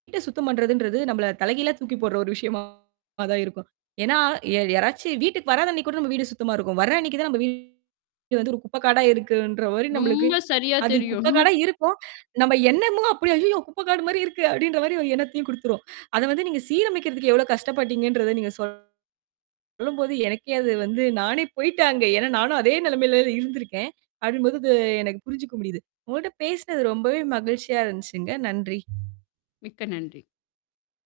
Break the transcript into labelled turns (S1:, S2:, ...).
S1: வீட்ட சுத்தம் பண்றதுன்றது நம்பள தலைகீழா தூக்கி போடுற ஒரு விஷயமா தான் இருக்கும். ஏன்னா ய யாராச்சு வீட்டுக்கு வராத அன்னைக்கு கூட நம்ப வீடு சுத்தமா இருக்கும். வர்ற அன்னைக்கு தான் நம்ப வீடு வந்து ஒரு குப்பைக்காடா இருக்குன்ற மாதிரி நம்பளுக்கு
S2: ரொம்ப சரியா
S1: அது
S2: தெரியும்.
S1: குப்பைக்காடா இருக்கும். நம்ப எண்ணமும் அப்படியே "அய்யய்யோ! குப்பைக்காடு மாரி இருக்கு." அப்படீன்ற மாரி ஒரு எண்ணத்தையும் குடுத்துரும். அத வந்து நீங்க சீரமைக்கிறதுக்கு எவ்வளவு கஷ்டப்பட்டீங்கன்றத நீங்க சொல்லும் போது, எனக்கே அது வந்து நானே போயிட்டேன் அங்க. ஏன்னா நானும் அதே நெலைமையில இருந்திருக்கேன். அப்படிங்கும் பொழுது எனக்கு புரிஞ்சுக்க முடியுது. உங்களோட பேசுனது ரொம்பவே மகிழ்ச்சியா இருந்துச்சுங்க. நன்றி.
S2: மிக்க நன்றி.